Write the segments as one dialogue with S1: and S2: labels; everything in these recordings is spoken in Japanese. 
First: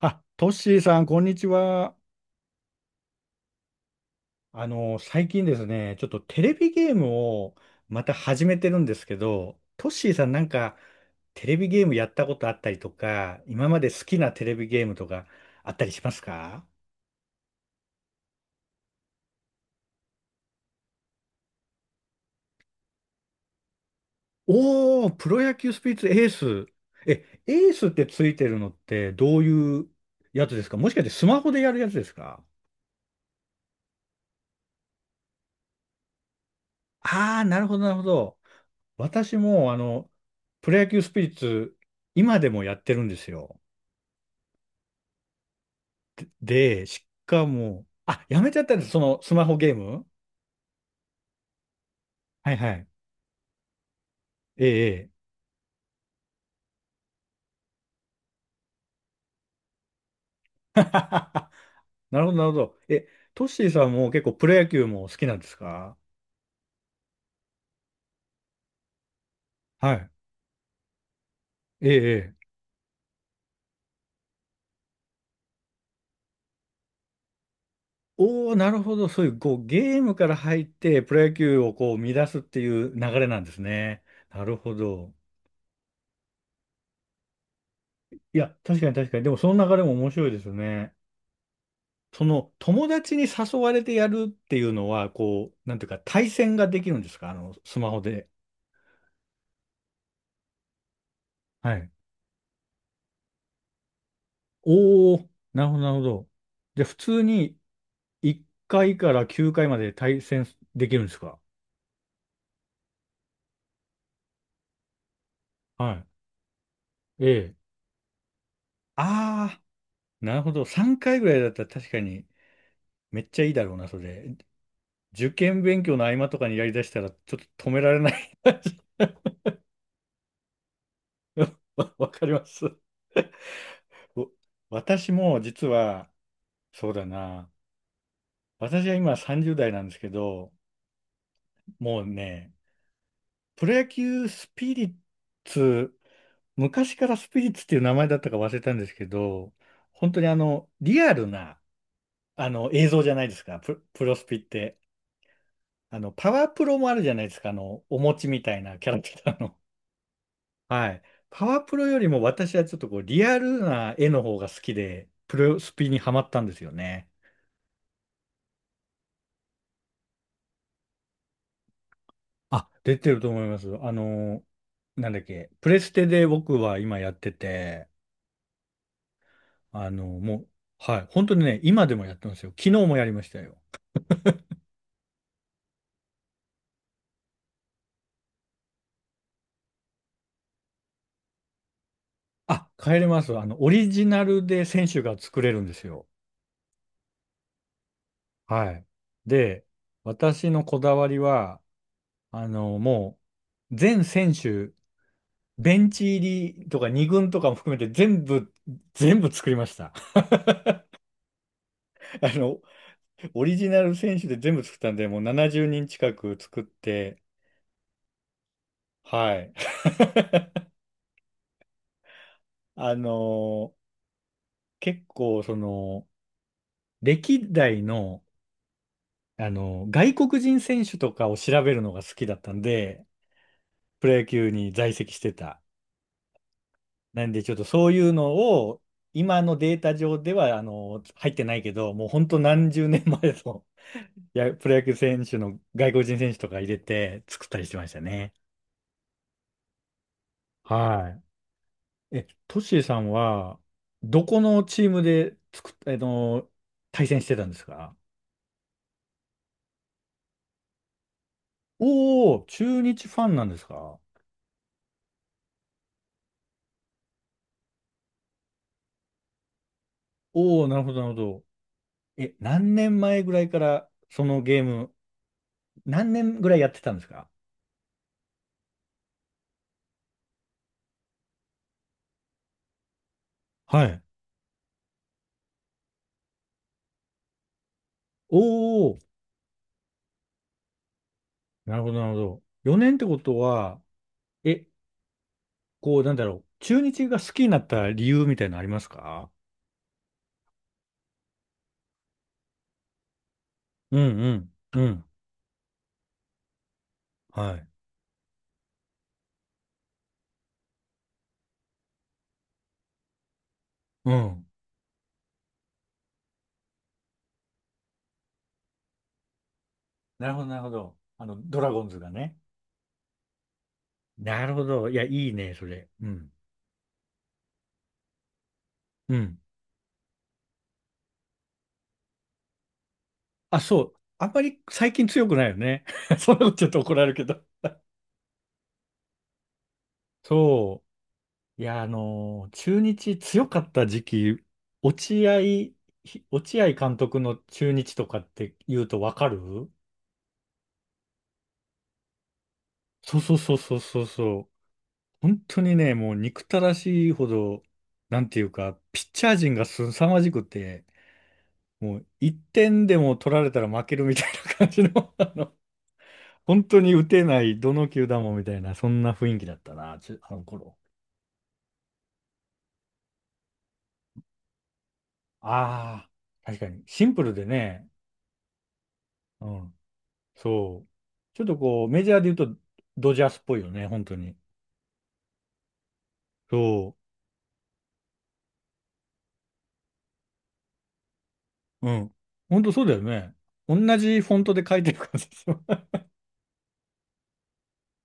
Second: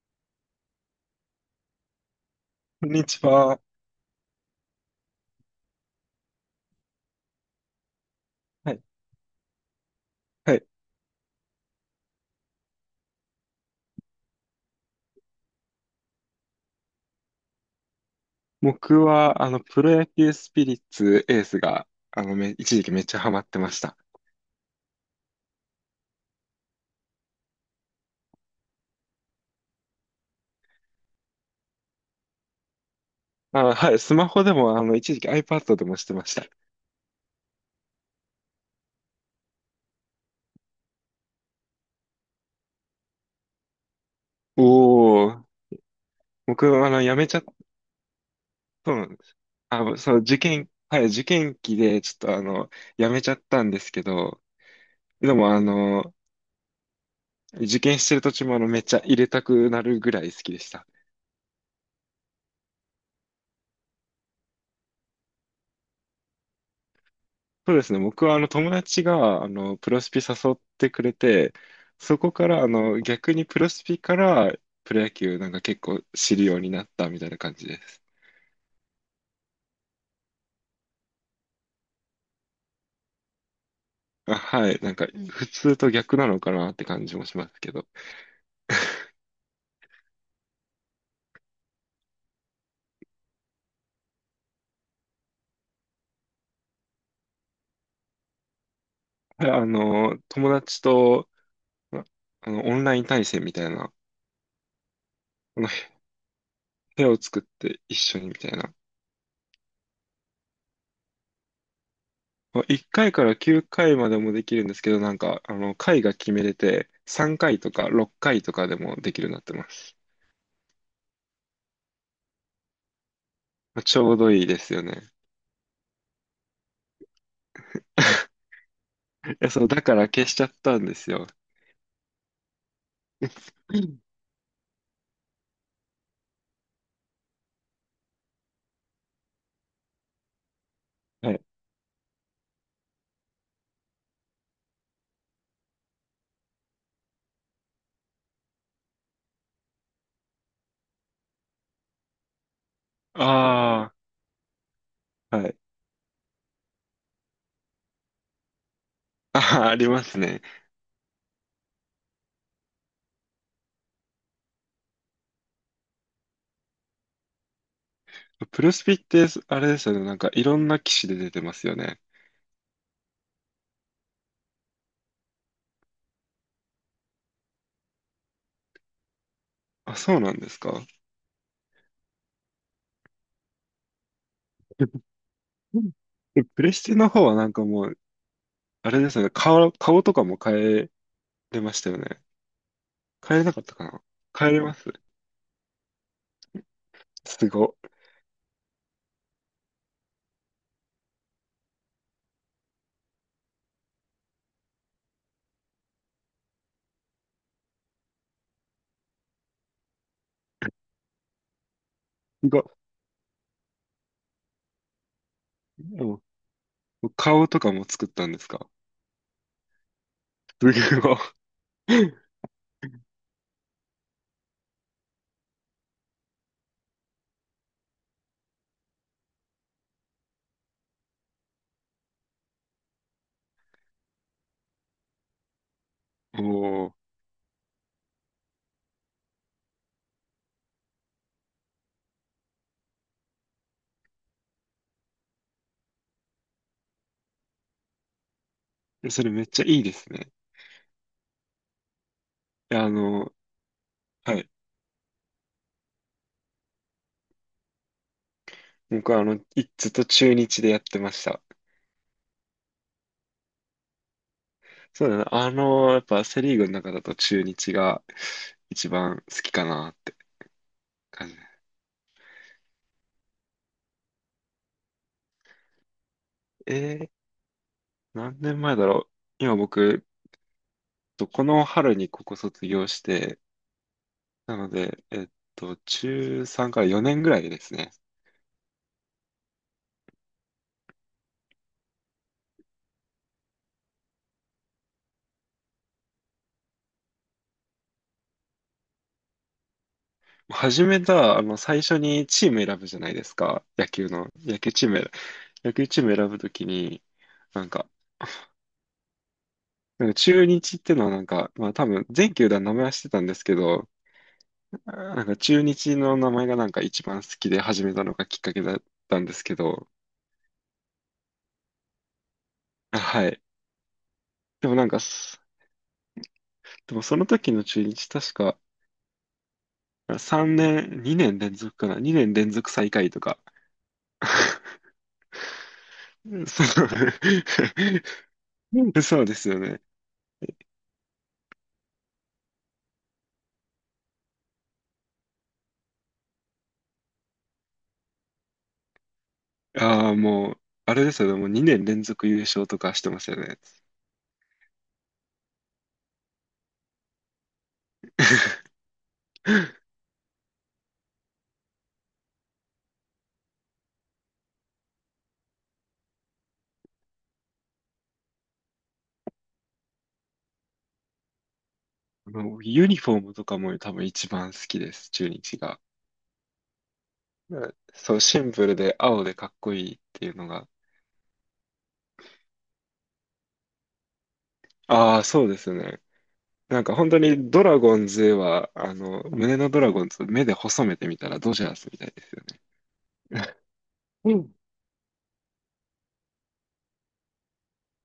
S1: あ、トッシーさん、こんにちは。
S2: こんにちは。
S1: 最近ですね、ちょっとテレビゲームをまた始めて
S2: は
S1: る
S2: い。
S1: んですけど、トッシーさんなん
S2: はい。
S1: かテレビゲームやったことあったりとか、今まで好きなテレビゲームとかあったりしますか？
S2: 僕は、プロ野球スピリッツエースが、一時期めっちゃハマってました。
S1: おー、プロ野球スピリッツエース。え、エースってついてるのってどういうやつですか？もしかしてスマホでやるやつですか？
S2: あ、はい。スマホでも、一時期 iPad でもしてました。
S1: ああー、なるほど、なるほど。私もプロ野球スピリッツ今でもやってるんですよ。
S2: おー。僕
S1: で、
S2: は、
S1: し
S2: やめちゃ
S1: か
S2: っ
S1: も、あ、やめちゃったんです、そ
S2: たん
S1: の
S2: で
S1: ス
S2: す。
S1: マホゲー
S2: あ、
S1: ム。
S2: そう、受験、はい、受験期で、ちょっと、
S1: はいはい。
S2: やめちゃったんですけど、
S1: ええ、ええ。
S2: でも、受験してる途中も、めっちゃ入れたくなるぐらい好きでした。
S1: なるほど、なるほど。え、トッシーさんも結構プロ野球も好きなんですか？
S2: そうですね。僕は友達がプ
S1: は
S2: ロ
S1: い。
S2: スピ誘ってくれて、
S1: ええ、
S2: そこ
S1: ええ。
S2: から逆にプロスピからプロ野球なんか結構知るようになったみたいな感じです。
S1: おー、なるほど。そういう、こう、ゲームから入って、プロ野球をこう、乱すっていう流れなんですね。
S2: あ、
S1: なる
S2: は
S1: ほ
S2: い。なんか
S1: ど。
S2: うん。普通と逆なのかなって感じもしますけど。
S1: いや、確かに確 かに。でも、その流れも面白いですよね。その、友達に誘われてやるっていうのは、こう、なんていうか、対戦ができるんですか？スマホで。
S2: はい。友達と、
S1: はい。
S2: あオンライン対戦みたいな、
S1: おお、
S2: あ
S1: なる
S2: の、
S1: ほど、なるほど。じゃあ、普
S2: 部屋を
S1: 通
S2: 作っ
S1: に
S2: て一緒に
S1: 1
S2: み
S1: 回
S2: たいな
S1: から9回まで対戦できるんですか？
S2: 1回かいから9回までもできるんですけど、なんか、回
S1: は
S2: が決めれて、
S1: い。え
S2: 3
S1: え。
S2: 回とか6回とかでもできるようになって
S1: ああ、
S2: ます。
S1: なるほど。3回ぐらいだったら確かにめっちゃいいだろう
S2: まあ
S1: な、そ
S2: ちょうど
S1: れ。
S2: いいですよね。
S1: 受験勉強の合間とかにやりだしたらちょっと止められない。
S2: いや、そう、だから消しちゃったんですよ。
S1: わかります。お、私も実は、そうだな。私は今30代なんですけど、
S2: はい。
S1: もうね、プロ野球スピリッツ昔からスピリッツっていう名前だったか忘れたんですけど、本当にリアルな、映像じゃないですか、
S2: あ
S1: プロスピって。
S2: あ、はい。
S1: パワープロもあるじゃないですか、お餅みたいなキャラクター
S2: あ
S1: の。
S2: あ、ありますね。
S1: はい。パワープロよりも私はちょっとこう、リアルな絵の方が好きで、プロスピにハマったんですよね。
S2: プロスピって、あれですよね。なんか、いろんな機種で出てますよね。
S1: あ、出てると思います。なんだっけ、プレステで僕は今やってて、あ
S2: あ、
S1: の、
S2: そうなん
S1: もう、
S2: ですか？
S1: はい、本当にね、今でもやってますよ。昨日もやりましたよ。
S2: うん。でプレステの方はなんかもう、あれですよね。顔とかも変えれましたよね。
S1: あ、帰れます。
S2: 変えれなかっ
S1: オ
S2: たか
S1: リ
S2: な。
S1: ジナル
S2: 変えれ
S1: で
S2: ま
S1: 選
S2: す。
S1: 手が作れるんですよ。
S2: すご。
S1: はい。で、私のこだわりは、あの、も全選手、ベンチ入りとか二軍とかも含めて全部、全部作りました。あ
S2: す
S1: の、
S2: ご。
S1: オリジナル選手で全部作ったんで、もう70人
S2: で
S1: 近
S2: も
S1: く作って、
S2: 顔とかも作ったんですか？
S1: はい。
S2: すごい。
S1: あの、結構、その、歴代の、外国人選手とかを調べるのが好きだったんで、プロ野球に在籍してた。
S2: お
S1: なんで、ちょっとそういうのを、今のデータ上では、入ってないけど、もう本当何十年前の いや、プロ野球選手の外国人選手とか入れて作ったりしてましたね。
S2: ー、それめっちゃいいですね。
S1: はい。え、トッ
S2: い
S1: シー
S2: や、
S1: さんは、ど
S2: は
S1: こ
S2: い。
S1: のチームで作っ、あの、対戦してたんですか？
S2: 僕はずっと中日でやってました。
S1: おー、中日ファンなんですか？
S2: そうだな。やっぱセリーグの中だと中日が一番好きかなって
S1: おおー、なるほど、なるほ
S2: 感じ。
S1: ど。え、何年前ぐらいからそのゲーム、何年ぐらいやってたん
S2: え
S1: です
S2: ー、
S1: か？
S2: 何年前だろう。今僕、とこの春にここ卒業して、
S1: はい。
S2: なので、中3から4年ぐらいですね。
S1: お、なるほど、なるほど。4年ってことは、え、こう、なんだろう。中日が好きになった理由みたいなのありますか？
S2: 始めた、最初にチーム選ぶじゃないですか。野
S1: う
S2: 球
S1: んう
S2: の。
S1: ん。うん。
S2: 野球チーム選ぶときに、
S1: は
S2: な
S1: い。
S2: んか、なんか、中日ってのはなんか、まあ多分全球団名前はしてたんですけど、
S1: うん。
S2: なんか中日の名前がなんか一番好きで始めたのがきっかけだったんですけど、
S1: なるほど、なるほど。ドラゴンズがね。
S2: あ、はい。
S1: なるほ
S2: でもな
S1: ど。
S2: ん
S1: い
S2: か
S1: や、いい
S2: す、
S1: ね、それ。うん。
S2: でもその時の中日確か、
S1: うん。
S2: 3年、2年連続かな？ 2 年連続最下位とか。
S1: あ、そう。あんまり 最近強くないよね。そんなことち
S2: そ
S1: ょっと
S2: う。
S1: 怒られるけど。
S2: そうですよね。
S1: そう。いや、あのー中日強かった時期、落合、落合監督の中日とかって言うとわかる？
S2: ああ、もう、あれですよね。もう2年連続優勝とかして
S1: そう
S2: ます
S1: そ
S2: よ
S1: うそう
S2: ね。
S1: そうそうそう。本当にね、もう憎たらしいほど、なんていうか、ピッチャー陣が 凄まじくて、もう1点でも取られたら負けるみたいな感じの、本当に打てない、どの球団もみたいな、そんな雰囲気だったな、あの頃。
S2: もうユニフォームとかも多分一番好きです、中日が。
S1: ああ、確かに、シンプルで
S2: うん、
S1: ね、
S2: そう、シンプルで青で
S1: う
S2: かっこ
S1: ん、
S2: いいっていうのが。
S1: そう。ちょっとこう、メジャーで言うと、ドジャースっぽいよね、本当に。
S2: ああ、そうですね。なん
S1: そ
S2: か本当にドラゴンズは、胸のドラゴンズ、目で細めてみたらドジャー
S1: う、
S2: ス
S1: う
S2: みた
S1: ん。
S2: いですよ
S1: 本当そうだよね。
S2: ね。
S1: 同じフォン トで書いてる感じですよ。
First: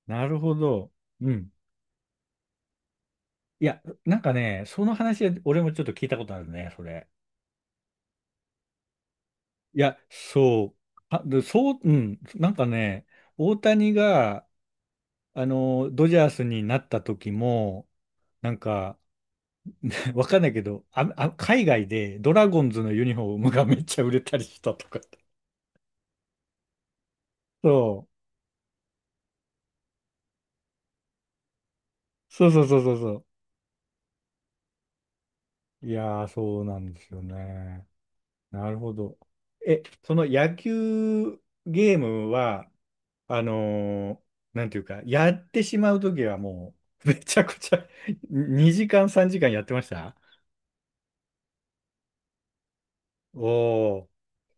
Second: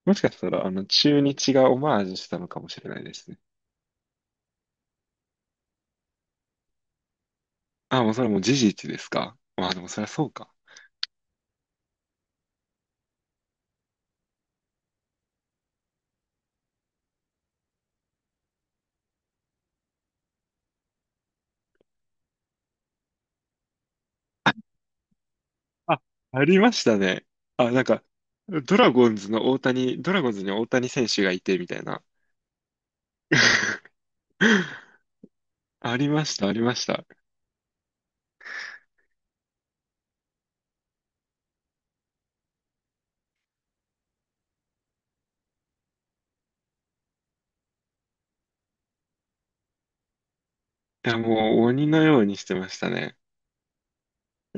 S2: もし
S1: な
S2: か
S1: る
S2: した
S1: ほ
S2: ら、
S1: ど。
S2: 中
S1: うん。
S2: 日がオマージュしたのかもしれないですね。
S1: いや、なんかね、その話、俺もちょっと聞いたことあるね、それ。
S2: あ、もうそれもう事実ですか？まあ
S1: い
S2: でも
S1: や、
S2: そりゃそうか。
S1: そう。あ、でそう、うん、なんかね、大谷が、ドジャースになった時も、なんか、わかんないけど、海外でドラゴンズのユニフォームがめっちゃ売れたりしたとかって。
S2: あ、ありましたね。あ、なん
S1: そ
S2: か、
S1: う。
S2: ドラゴンズの大谷、ドラゴンズに大谷選手がいて、みたいな。
S1: そうそうそうそうそ う。い
S2: あり
S1: や
S2: ま
S1: ー、
S2: した、あり
S1: そう
S2: ま
S1: な
S2: し
S1: んで
S2: た。
S1: すよね。なるほど。え、その野球ゲームは、あのーなんていうか、やってしまうときはもう、めちゃくちゃ2 時間、3時間やってました？
S2: いや、もう鬼のようにしてましたね。
S1: おー、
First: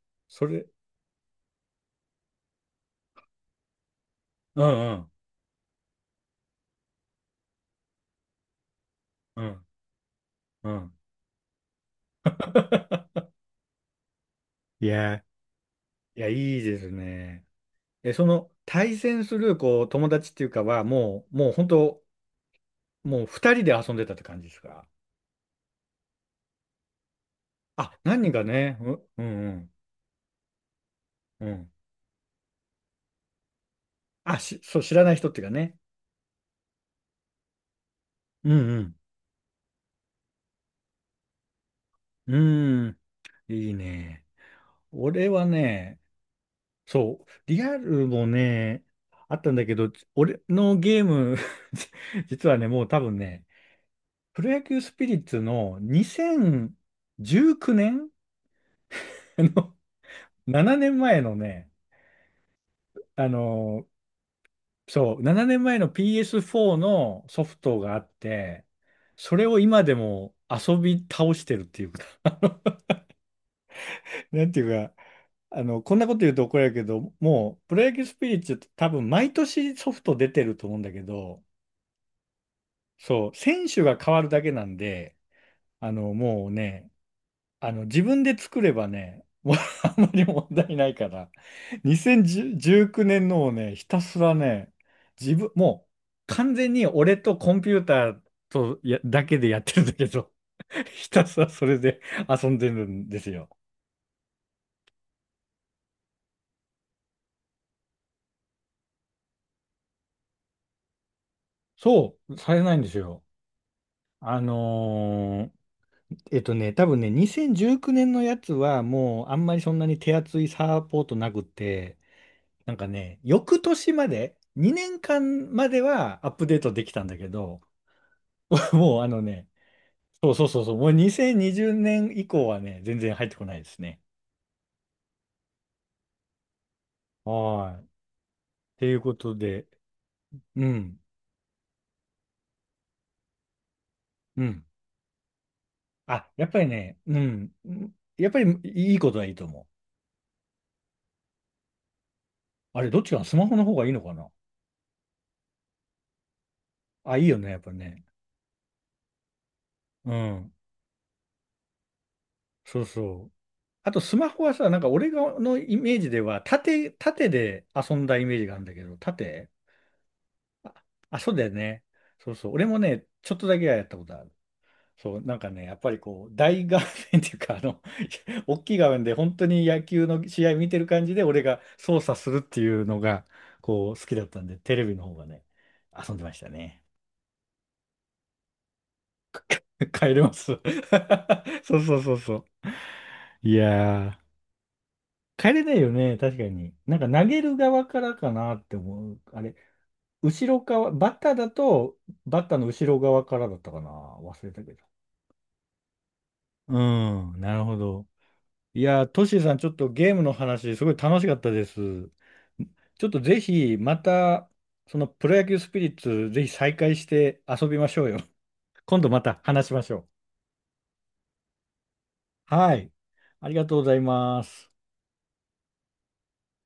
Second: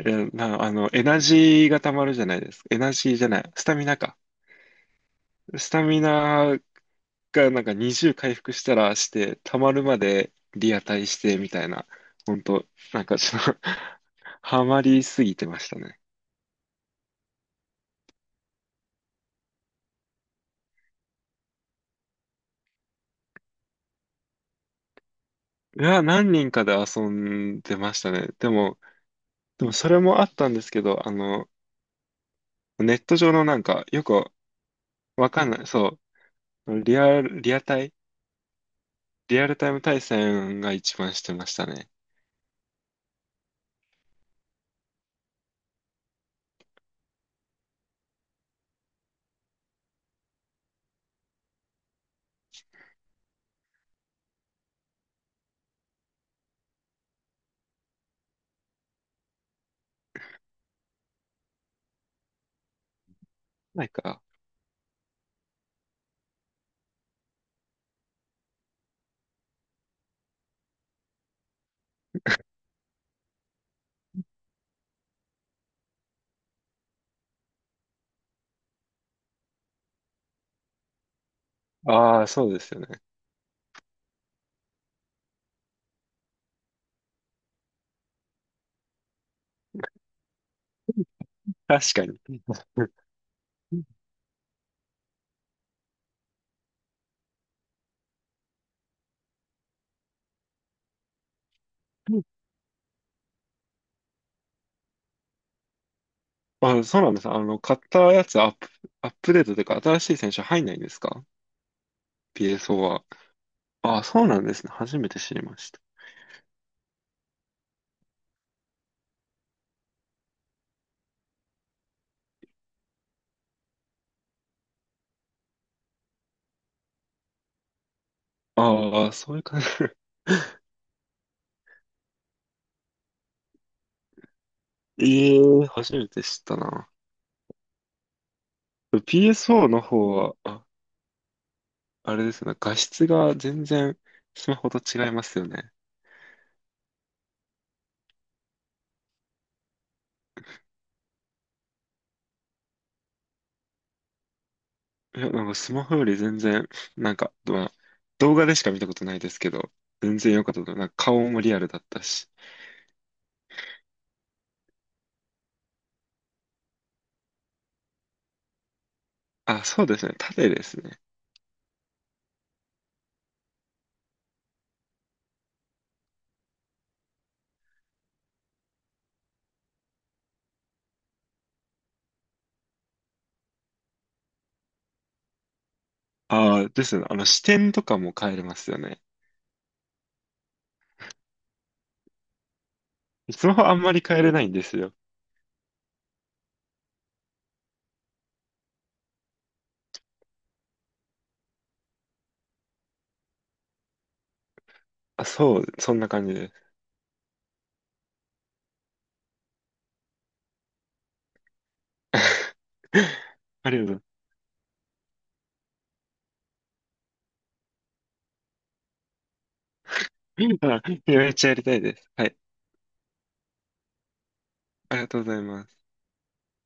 S2: いや、
S1: そ
S2: な、
S1: れ、
S2: あの、エナジーが溜まるじゃないですか。エナジーじゃない。スタミナか。
S1: うんうん、
S2: スタミナ回なんか20回復したらして、
S1: う
S2: 溜
S1: ん、
S2: まるまで
S1: う
S2: リア
S1: ん。
S2: タイしてみたいな、ほんと、なんかちょっと ハマ
S1: い
S2: り
S1: や、
S2: すぎてましたね。
S1: いや、いいですね。え、その、対戦する、こう、友達っていうかは、もう本当、もう2人で遊んでたって感じですか？
S2: いや、何人かで遊んでま
S1: あ、
S2: した
S1: 何
S2: ね。
S1: 人か
S2: で
S1: ね、
S2: も、
S1: う、う
S2: でも
S1: ん、
S2: それもあったんですけど、
S1: うん、うん。
S2: ネット上のなんか、よく
S1: あ、し、そう、知らない人
S2: わ
S1: ってい
S2: か
S1: う
S2: ん
S1: か
S2: ない、
S1: ね。
S2: そう、
S1: うん、
S2: リアルタイム対戦が一番してましたね。
S1: うん、うーん、いいね。俺はね、そう。リアルもね、あったんだけど、俺のゲーム 実はね、もう多分ね、プロ野球スピリッツの2019年あ の、7年前のね、あ
S2: な
S1: の、
S2: んか、
S1: そう、7年前の PS4 のソフトがあって、それを今でも遊び倒してるっていうか なんていうか、こんなこと言うと怒られるけど、もう、プロ野球スピリッツって多分毎年ソフト出てると思うんだけど、
S2: ああ、そうですよね。
S1: そう、選手が変わるだけなんで、あの、もうね、あの、自分で作ればね、もう あんまり問題ないから、
S2: 確かに。
S1: 2019 年のをね、ひたすらね、自分、もう完全に俺とコンピューターとやだけでやってるんだけど、ひたすらそれで遊んでるんですよ。
S2: あ、そうなんです。買ったやつアップデートというか、新しい選手入んないんですか？
S1: そう、されない
S2: PSO
S1: んです
S2: は。
S1: よ。
S2: あ、そう
S1: あ
S2: なんですね。初めて知り
S1: のー
S2: ました。
S1: えっとね、多分ね、2019年のやつはもうあんまりそんなに手厚いサポートなくて、なんかね、翌年まで、2年間まではアップデートできたんだけど、もう
S2: あ
S1: あ
S2: あ、
S1: の
S2: そういう
S1: ね、
S2: 感じ。
S1: そうそうそ うそう、もう2020年以降はね、全然入ってこないですね。
S2: ええ、初めて知ったな。
S1: はい。っていうことで、
S2: PSO の方は、
S1: う
S2: あ、
S1: ん、
S2: あれですね。画質が全然
S1: う
S2: スマ
S1: ん。
S2: ホと違いますよね。
S1: あ、やっぱりね、うん、うんやっぱりいいことはいいと思う。あれ、どっちかなスマホの方がいいのかな？
S2: いや、なんかスマホより全然、なん
S1: あ、いい
S2: か、
S1: よね、やっ
S2: ま
S1: ぱ
S2: あ、
S1: ね。
S2: 動画でしか見たことないですけど、
S1: う
S2: 全然良か
S1: ん、
S2: ったと思う。なんか顔もリアルだったし。
S1: そうそう。あと、スマホはさ、なんか俺のイメージでは、縦で遊んだイメージがあるんだけど、縦。
S2: あ、そうですね。縦で
S1: あ、
S2: すね。
S1: あそうだよね。そうそう。俺もね、ちょっとだけはやったことある。そう、なんかね、やっぱりこう、大画面っていうか、大きい画面で本当に野球の試合見てる感じで、俺が操作するっていうのが、こう、好きだったんで、テレビの方がね、遊んでました
S2: ああ、
S1: ね。
S2: ですね。視点とかも変えれますよね。
S1: 帰れます。そうそうそうそう。
S2: スマ
S1: い
S2: ホあんまり変
S1: や
S2: えれないんですよ。
S1: ー、帰れないよね、確かに。なんか投げる側からかなって思う。あれ、後ろ側、バッターだと、バッターの後ろ側からだったかな。忘れたけど。
S2: あ、そう、そんな感じです。
S1: うん、なるほど。いやー、トシーさん、ちょっとゲームの話、すごい楽しかったです。ちょっとぜ
S2: あ
S1: ひ、
S2: りがとう
S1: ま
S2: ご
S1: た、そのプロ野球スピリッツ、ぜひ再開して遊びましょうよ。今度また話しましょ
S2: ざいます。あ、いやめっちゃやりたいです。はい。
S1: う。はい。ありがとうございます。
S2: ありがとうございます。